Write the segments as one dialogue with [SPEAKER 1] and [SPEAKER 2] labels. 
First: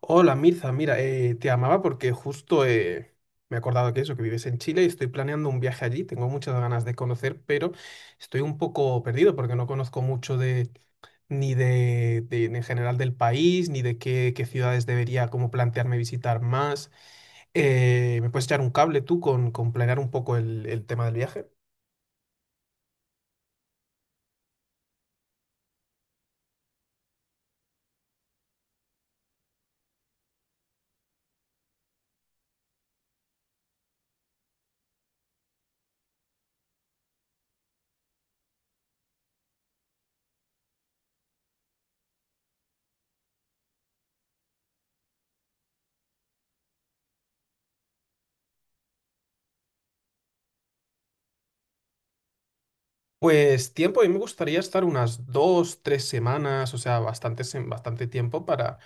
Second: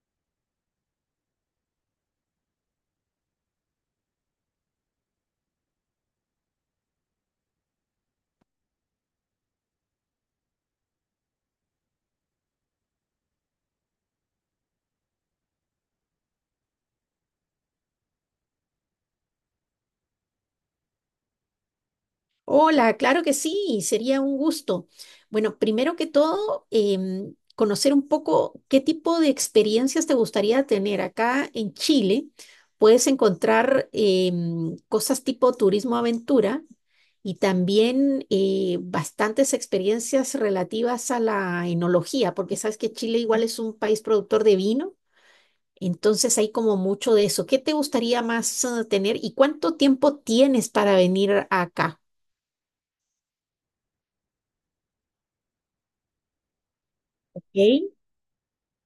[SPEAKER 1] Hola Mirza, mira, te amaba porque justo me he acordado que eso, que vives en Chile y estoy planeando un viaje allí. Tengo muchas ganas de conocer, pero estoy un poco perdido porque no conozco mucho de ni en general del país, ni de qué, qué ciudades debería como plantearme visitar más. ¿me puedes echar un cable tú con planear un poco el tema del viaje?
[SPEAKER 2] Hola, claro que sí, sería un gusto. Bueno, primero que todo, conocer un poco qué tipo de experiencias te gustaría tener. Acá en Chile puedes encontrar cosas tipo turismo aventura y también bastantes experiencias relativas a la enología, porque sabes que Chile igual es un país productor de vino, entonces hay como mucho de eso. ¿Qué te gustaría más tener y cuánto tiempo tienes para venir acá?
[SPEAKER 1] Pues tiempo, a mí me gustaría estar unas dos, tres semanas, o sea, bastante,
[SPEAKER 2] Ok.
[SPEAKER 1] bastante tiempo para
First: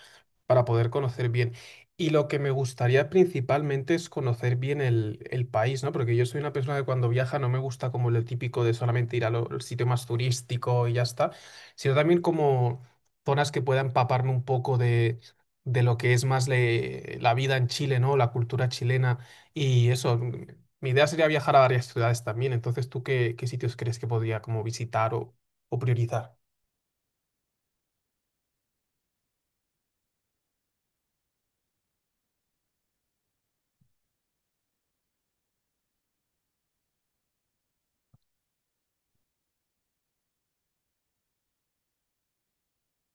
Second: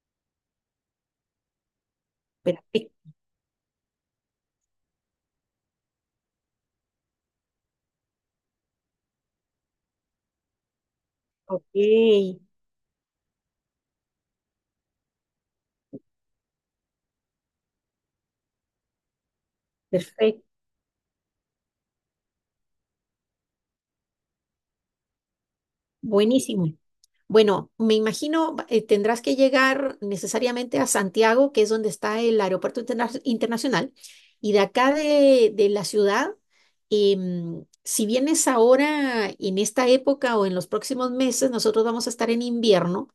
[SPEAKER 1] para poder conocer bien. Y lo que me gustaría
[SPEAKER 2] Perfecto,
[SPEAKER 1] principalmente es conocer bien el país, ¿no? Porque yo soy una persona que cuando viaja no me gusta como lo típico de solamente ir al sitio más turístico y ya está,
[SPEAKER 2] ok,
[SPEAKER 1] sino también como zonas que pueda empaparme un poco de lo que es más la vida en Chile, ¿no? La cultura chilena y eso.
[SPEAKER 2] perfecto,
[SPEAKER 1] Mi idea sería viajar a varias ciudades también. Entonces, ¿tú qué, qué sitios crees que podría como visitar o priorizar?
[SPEAKER 2] buenísimo. Bueno, me imagino tendrás que llegar necesariamente a Santiago, que es donde está el aeropuerto internacional, y de acá de la ciudad, si vienes ahora en esta época o en los próximos meses, nosotros vamos a estar en invierno.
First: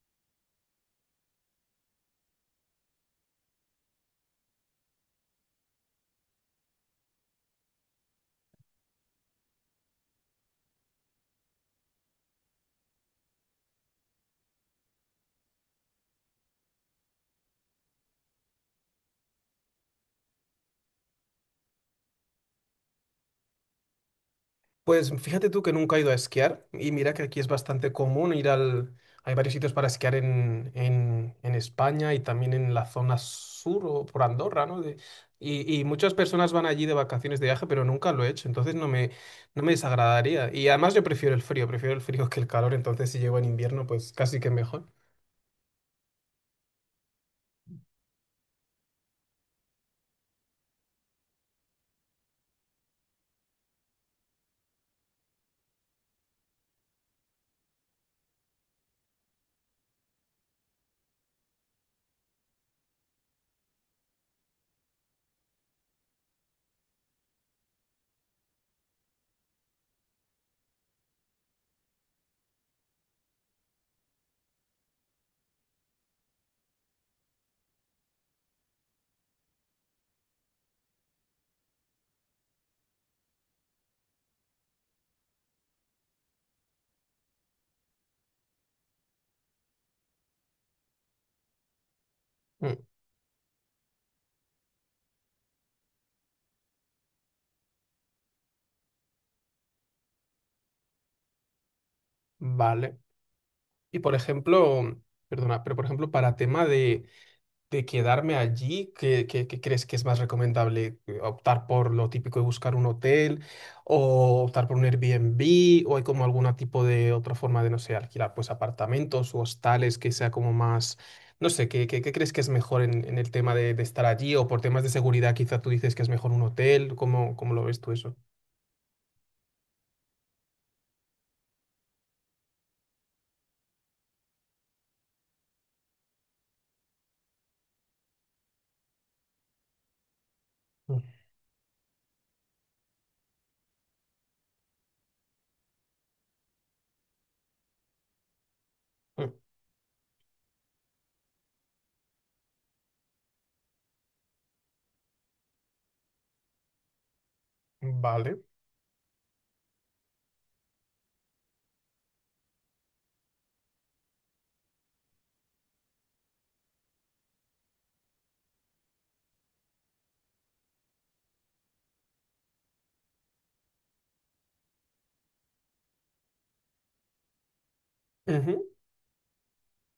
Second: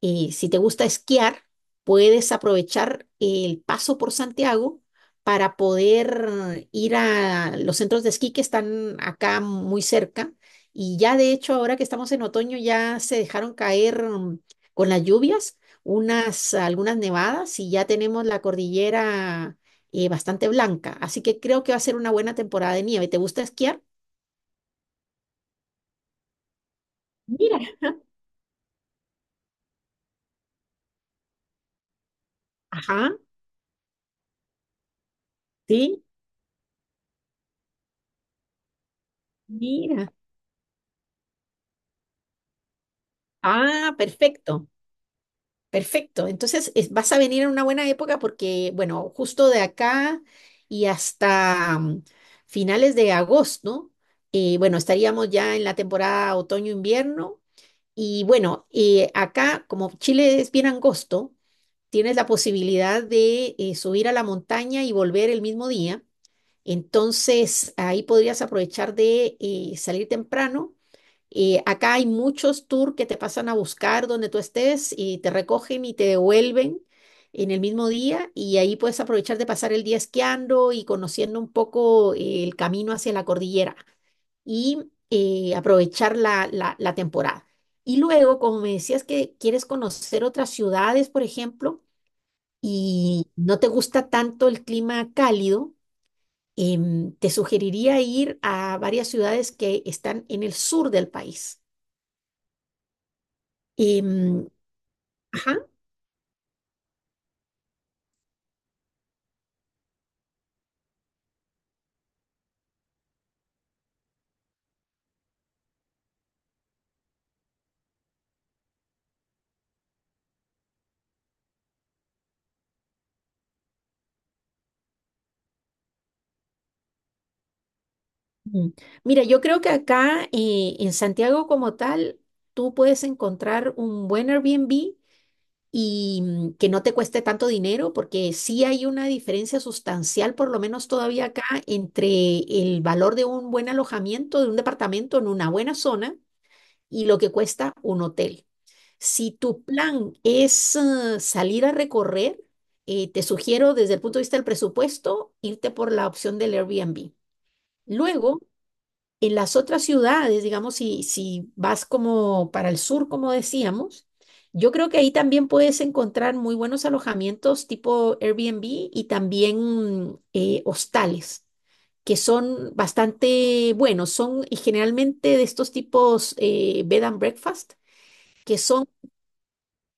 [SPEAKER 2] Si te gusta esquiar, puedes aprovechar el paso por Santiago para poder ir a los centros de esquí que están acá muy cerca. Y ya de hecho, ahora que estamos en otoño, ya se dejaron caer con las lluvias algunas nevadas y ya tenemos la cordillera bastante blanca. Así que creo que va a ser una buena temporada de nieve. ¿Te gusta esquiar?
[SPEAKER 1] Pues fíjate tú que nunca he ido a esquiar y mira que aquí es
[SPEAKER 2] Mira,
[SPEAKER 1] bastante común ir al… Hay varios sitios para esquiar en España y también en la
[SPEAKER 2] ajá,
[SPEAKER 1] zona sur o por Andorra, ¿no? Y, y
[SPEAKER 2] sí,
[SPEAKER 1] muchas personas van allí de vacaciones de viaje, pero nunca lo he hecho, entonces no me
[SPEAKER 2] mira.
[SPEAKER 1] desagradaría. Y además yo prefiero el frío que el calor, entonces si llego en invierno,
[SPEAKER 2] Ah,
[SPEAKER 1] pues casi que
[SPEAKER 2] perfecto.
[SPEAKER 1] mejor.
[SPEAKER 2] Perfecto. Entonces, vas a venir en una buena época porque, bueno, justo de acá y hasta finales de agosto, bueno, estaríamos ya en la temporada otoño-invierno. Y bueno, acá, como Chile es bien angosto, tienes la posibilidad de subir a la montaña y volver el mismo día. Entonces, ahí podrías aprovechar de salir temprano y acá hay muchos tours que te pasan a buscar donde tú estés y te recogen y te devuelven en el mismo día y ahí puedes aprovechar de pasar el día esquiando y conociendo un poco el camino hacia la cordillera y aprovechar la temporada. Y luego, como me decías que quieres conocer otras ciudades, por ejemplo,
[SPEAKER 1] Mm,
[SPEAKER 2] y no te gusta tanto el clima cálido, te sugeriría ir a varias ciudades que están en el sur del país.
[SPEAKER 1] vale. Y por
[SPEAKER 2] Em,
[SPEAKER 1] ejemplo, perdona,
[SPEAKER 2] ajá.
[SPEAKER 1] pero por ejemplo, para tema de quedarme allí, ¿qué, qué crees que es más recomendable? ¿Optar por lo típico de buscar un hotel o optar por un Airbnb o hay como algún tipo de otra forma de, no sé, alquilar pues apartamentos o hostales que sea como más, no sé, ¿qué, qué crees que es mejor en el tema de estar allí o por temas de seguridad quizá tú dices que es mejor un hotel? ¿Cómo, cómo lo ves tú eso?
[SPEAKER 2] Mm. Mira, yo creo que acá en Santiago como tal, tú puedes encontrar un buen Airbnb y que no te cueste tanto dinero, porque sí hay una diferencia sustancial, por lo menos
[SPEAKER 1] Mm.
[SPEAKER 2] todavía acá, entre el valor de un buen alojamiento, de un departamento en una buena zona y lo que cuesta un hotel. Si tu plan es salir a recorrer, te sugiero desde el punto de vista del presupuesto irte por la opción del Airbnb.
[SPEAKER 1] Vale.
[SPEAKER 2] Luego, en las otras ciudades, digamos, si vas como para el sur, como decíamos, yo creo que ahí también puedes encontrar muy buenos alojamientos tipo Airbnb y también hostales que son bastante buenos, son y generalmente de estos tipos bed and breakfast,
[SPEAKER 1] Ujú.
[SPEAKER 2] que son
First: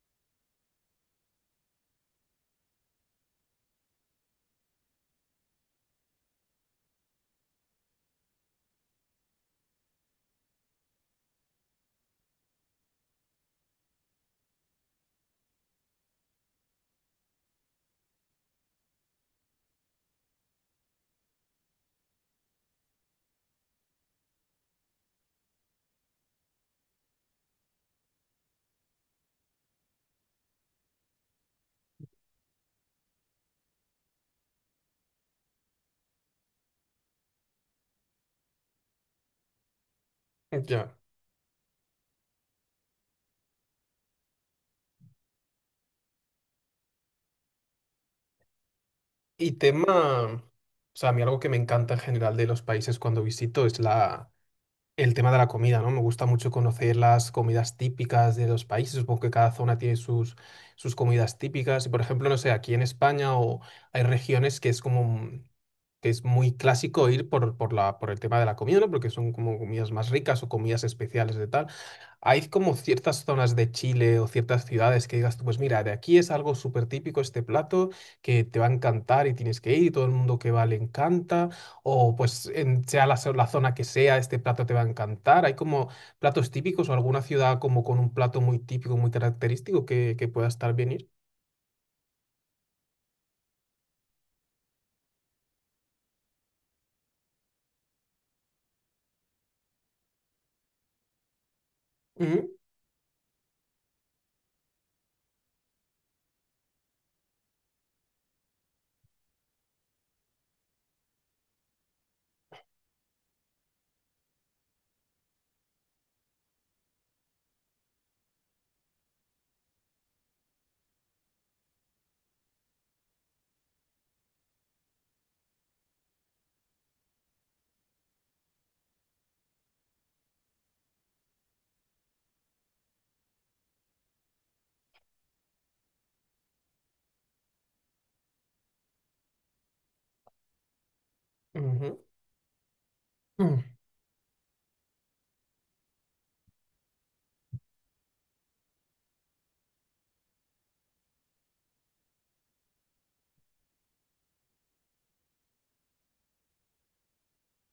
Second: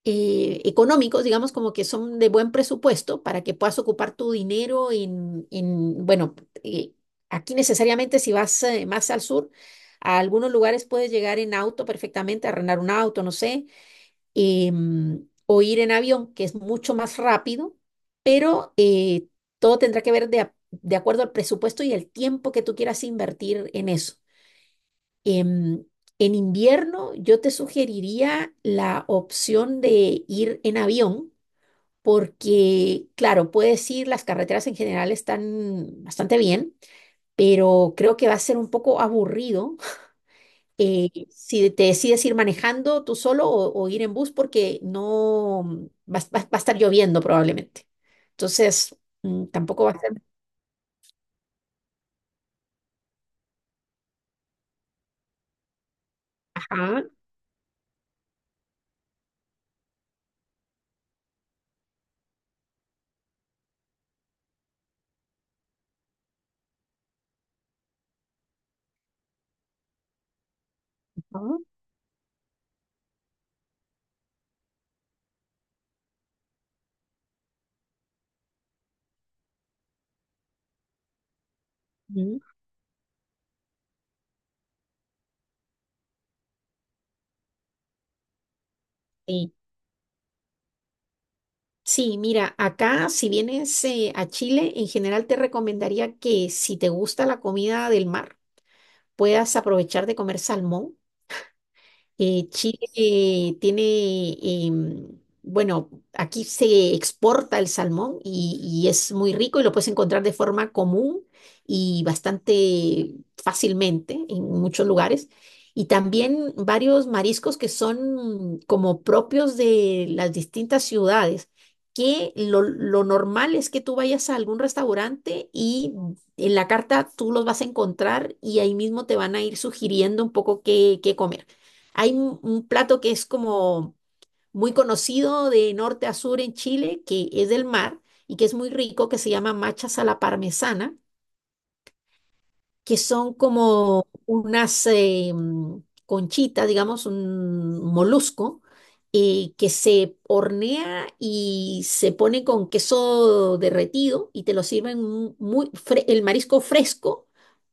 [SPEAKER 2] económicos, digamos como que son de buen presupuesto para que puedas ocupar tu dinero en bueno, eh, aquí necesariamente si vas más al sur, a algunos lugares puedes llegar en auto perfectamente, arrendar un auto, no sé, o ir en avión, que es mucho más rápido, pero todo tendrá que ver de acuerdo al presupuesto y el tiempo que tú quieras invertir en eso. Em, en invierno yo te sugeriría la opción de ir en avión porque, claro, puedes ir, las carreteras en general están bastante bien, pero creo que va a ser un poco aburrido
[SPEAKER 1] Ya.
[SPEAKER 2] si te decides ir manejando tú solo o ir en bus porque no va a estar lloviendo probablemente. Entonces,
[SPEAKER 1] Y
[SPEAKER 2] tampoco va a ser...
[SPEAKER 1] tema, o sea, a mí algo que me encanta en general de los países cuando visito es la… El tema de la comida, ¿no? Me gusta mucho conocer
[SPEAKER 2] Ajá,
[SPEAKER 1] las comidas típicas de los países. Supongo que cada zona tiene sus, sus comidas típicas. Y por ejemplo, no sé, aquí en España o hay regiones que es como que es muy clásico ir por, por el tema de la comida, ¿no? Porque son como comidas más ricas o comidas especiales de
[SPEAKER 2] ajá,
[SPEAKER 1] tal. Hay como ciertas zonas de Chile o ciertas ciudades que digas tú, pues mira, de aquí es algo súper típico este plato que te va a encantar y tienes que ir y todo el mundo que va le encanta, o
[SPEAKER 2] mm,
[SPEAKER 1] pues sea la zona que sea, este plato te va a encantar. Hay como platos típicos o alguna ciudad como con un plato muy típico, muy
[SPEAKER 2] sí.
[SPEAKER 1] característico que pueda estar bien ir.
[SPEAKER 2] Sí, mira, acá si vienes a Chile, en general te recomendaría que si te gusta la comida del mar, puedas aprovechar de comer salmón.
[SPEAKER 1] Ujú,
[SPEAKER 2] Chile tiene, bueno, aquí se exporta el salmón y es muy rico y lo puedes encontrar de forma común y bastante fácilmente en muchos lugares. Y también varios mariscos que son como propios de las distintas ciudades, que lo normal es que tú vayas a algún restaurante y en la carta tú los vas a encontrar y ahí mismo te van a ir sugiriendo un poco qué, qué comer. Hay un plato que es como muy conocido de norte a sur en Chile, que es del mar y que es muy rico, que se llama machas a la parmesana,
[SPEAKER 1] ujú,
[SPEAKER 2] que son
[SPEAKER 1] ujú,
[SPEAKER 2] como unas conchitas, digamos, un molusco, que se hornea y se pone con queso derretido y te lo sirven muy, el marisco fresco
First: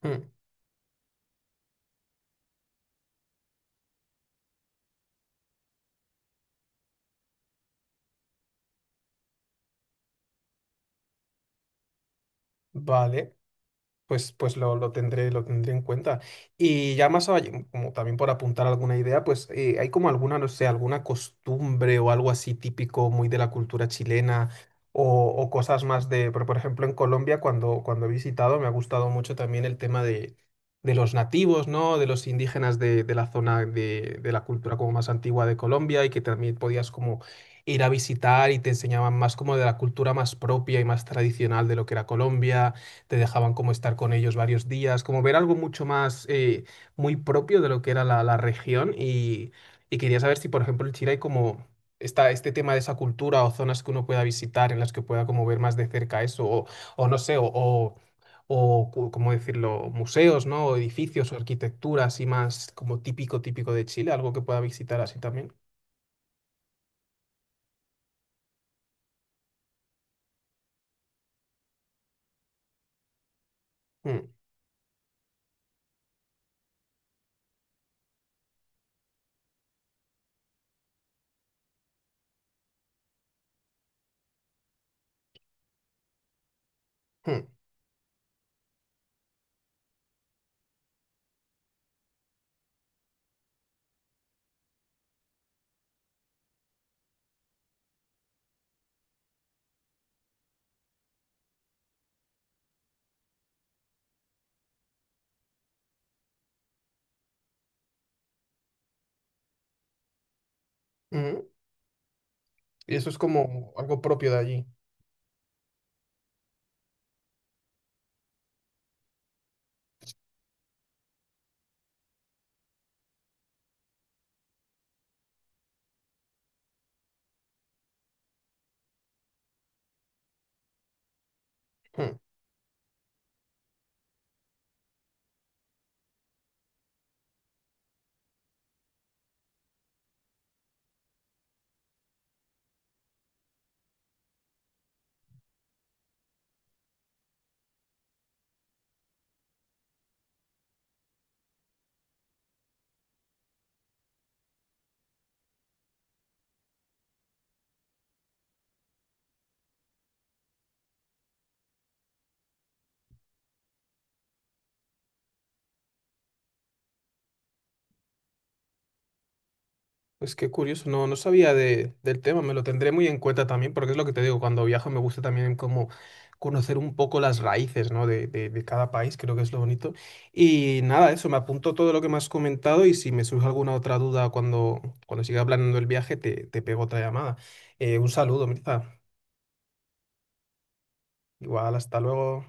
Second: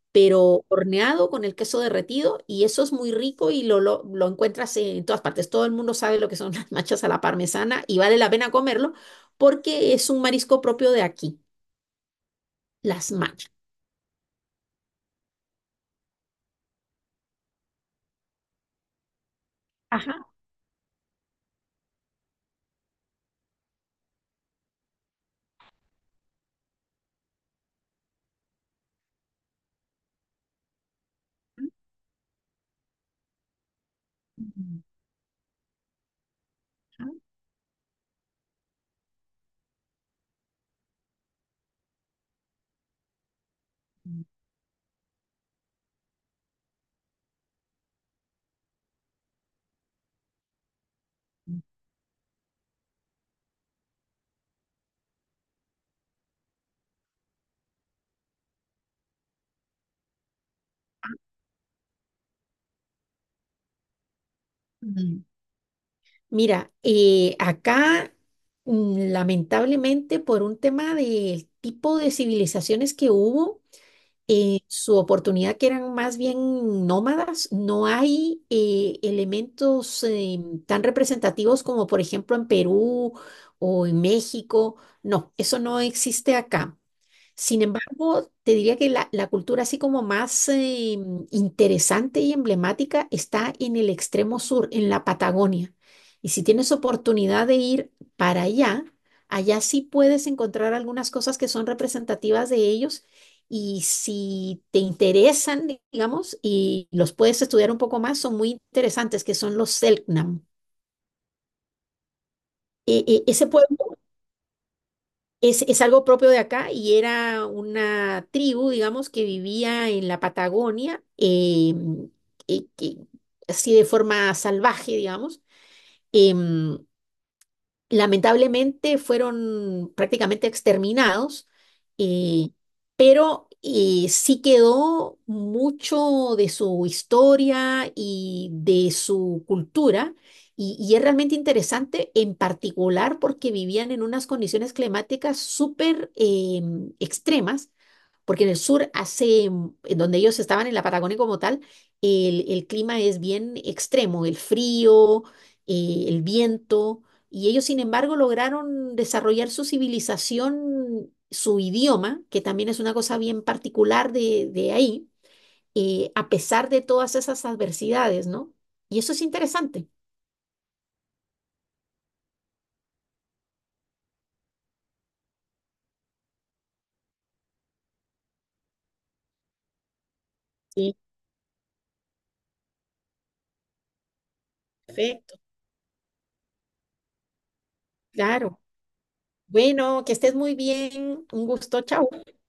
[SPEAKER 1] ujú.
[SPEAKER 2] pero horneado con el queso derretido y eso es muy rico y lo encuentras en todas partes. Todo el mundo sabe lo que son las machas a la parmesana y vale la pena comerlo porque es un marisco propio de aquí, las
[SPEAKER 1] Vale.
[SPEAKER 2] machas.
[SPEAKER 1] Pues, pues lo, lo tendré en cuenta. Y ya más allá, como también por apuntar alguna idea, pues hay como
[SPEAKER 2] Ajá.
[SPEAKER 1] alguna, no sé, alguna costumbre o algo así típico muy de la cultura chilena o cosas más de, pero por ejemplo en Colombia cuando, cuando he visitado me ha gustado mucho también el tema de los nativos, ¿no? De los indígenas de la zona de la cultura como más antigua de Colombia y que también podías
[SPEAKER 2] Ajá.
[SPEAKER 1] como ir a visitar y te enseñaban más como de la cultura más propia y más tradicional de lo que era Colombia, te dejaban como estar con ellos varios días, como ver algo mucho más muy propio de lo que era la región y quería saber si, por ejemplo, en Chile hay como está este tema de esa cultura o zonas que uno pueda visitar en las que pueda como ver más de cerca eso o no sé, o cómo decirlo, museos, ¿no? O edificios o arquitectura así más como típico, típico de Chile, algo que pueda visitar así
[SPEAKER 2] Mm.
[SPEAKER 1] también.
[SPEAKER 2] Mira, acá lamentablemente por un tema del tipo de civilizaciones que hubo,
[SPEAKER 1] Mm,
[SPEAKER 2] su oportunidad, que eran más bien nómadas, no hay elementos tan representativos como por ejemplo en Perú o en México. No, eso no existe acá.
[SPEAKER 1] mm,
[SPEAKER 2] Sin embargo, te diría que la cultura así como más interesante y emblemática está en el extremo sur, en la Patagonia. Y si tienes oportunidad de ir para allá, allá sí puedes encontrar algunas cosas que son representativas de ellos. Y si te interesan, digamos, y los puedes estudiar un poco más, son muy interesantes, que son los Selknam.
[SPEAKER 1] mm. Y eso es
[SPEAKER 2] Ese
[SPEAKER 1] como
[SPEAKER 2] pueblo
[SPEAKER 1] algo propio de allí.
[SPEAKER 2] es algo propio de acá y era una tribu, digamos, que vivía en la Patagonia, que- que- así de forma salvaje, digamos. Em, lamentablemente fueron prácticamente exterminados,
[SPEAKER 1] Mm.
[SPEAKER 2] eh, pero sí quedó mucho de su historia y de su cultura, y es realmente interesante, en particular porque vivían en unas condiciones climáticas súper extremas porque en el sur en donde ellos estaban en la Patagonia como tal, el clima es bien extremo, el frío, el viento, y ellos sin embargo lograron desarrollar su civilización, su idioma, que también es una cosa bien particular de ahí, a pesar de todas esas adversidades, ¿no? Y eso es interesante.
[SPEAKER 1] Pues qué curioso, no, no sabía del tema, me lo tendré muy en cuenta también, porque es lo que te digo, cuando viajo me gusta también como conocer un poco las raíces, ¿no? De cada país, creo que es lo bonito. Y
[SPEAKER 2] Sí,
[SPEAKER 1] nada, eso, me apunto todo lo que me has comentado y si me surge alguna otra duda cuando, cuando
[SPEAKER 2] perfecto.
[SPEAKER 1] siga planeando el viaje, te pego otra llamada. Un saludo,
[SPEAKER 2] Claro.
[SPEAKER 1] Mirza.
[SPEAKER 2] Bueno, que estés muy bien. Un
[SPEAKER 1] Igual,
[SPEAKER 2] gusto.
[SPEAKER 1] hasta
[SPEAKER 2] Chao.
[SPEAKER 1] luego.